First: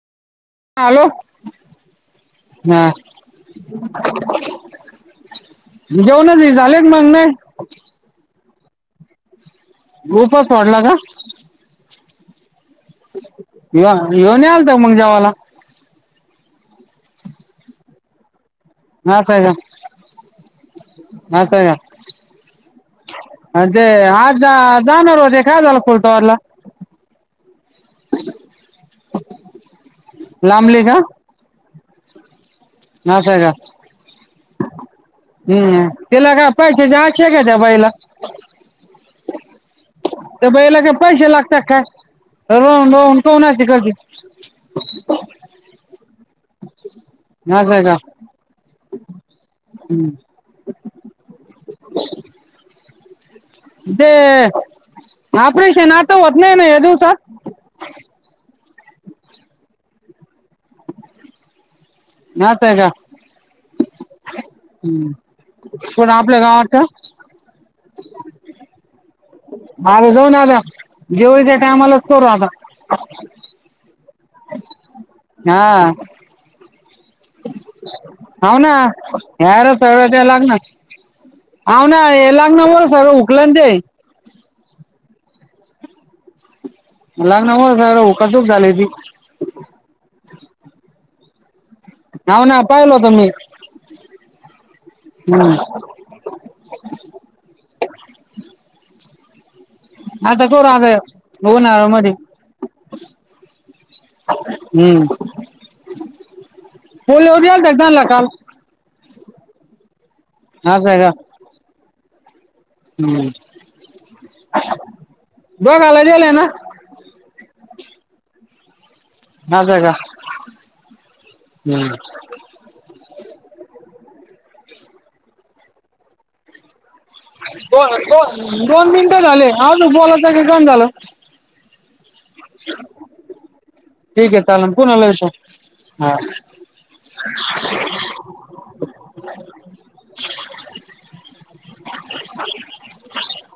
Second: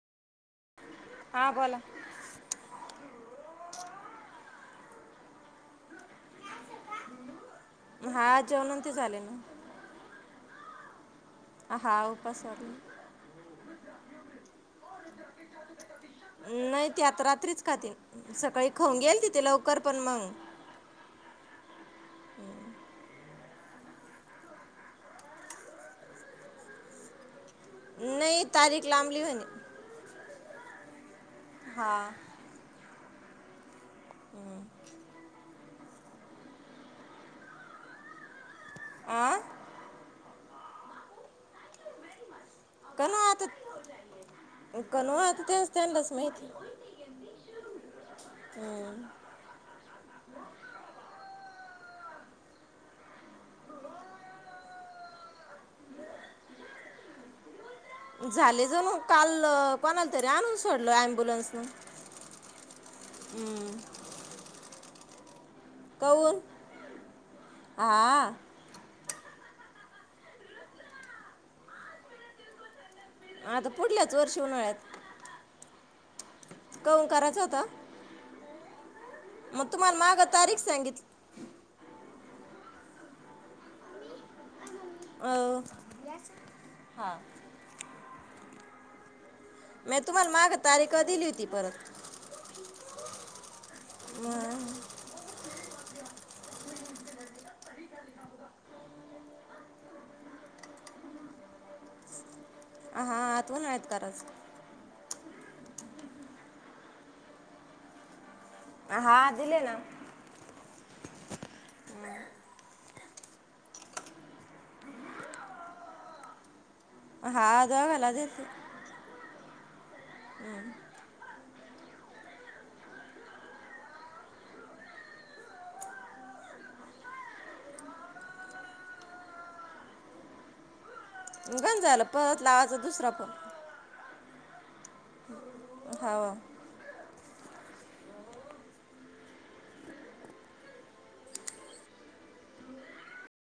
Hello हां बोला हा घेऊनच झालेत मग नाही. हा जेवण ते झाले. उपास सोडला का? हा उपास सोडला न या मग मुग जवाला नाही ते आता रात्रीच खातील सकाळी खाऊन घेलते ते लवकर पण मग. असाय. अन ते आज जा जाणार होते काय झालं फुलताबादला. नाही तारीख लाबली होणे. लांबली का? हा न सहे का हम्म हम्म तिला काय पाहिजे पैशे द्यायचे का त्या बाईला आ त्या बाईला का पैसे लागतात काय रोज रोज येती घरी कोन आते तेते त्यांनाच माहीती हा का का ह ते ऑपरेशन आता होत नाही ना या दिवसात झाले ज मग काल कोणाला तरी आणून. सोडल अम्ब्युलन्स न असं आहे हम्म हम्म कोण कहून आपल्या गावात हा आ माल जाऊन आता दिवाळीच्या टायमालाच करू आता. आता पुढल्याच वर्षी उन्हाळ्यात हा हो कराचं होत हाव ना [unintelligible] तुम्हाला मागं तारीख लागणार. सांगितली हा ना येलानं मुळं सगंळ उकलन ते अ [unintelligible] उकासक झालय ती म्या तुम्हाला माग तारीख दिली होती परत हाव ना पाहिल होत ना मी मग [unintelligible] आता सोड अग उन्हाळ्यामध्ये हा आता उन्हाळ्यात कराच- हम्म [unintelligible] झाला काल हा दिले ना हा बय हा [unintelligible] हम्म दोघाला देलय ना हा दोघाला दिलती. सांगाय जा हम्म दो दो दोन मिनिट झाले आजू बोलत्या का [unintelligible] झाल. गण झाला परत लावाचा दुसरा फोन ठीक ये चालनं पुन्हा लावितो. हो.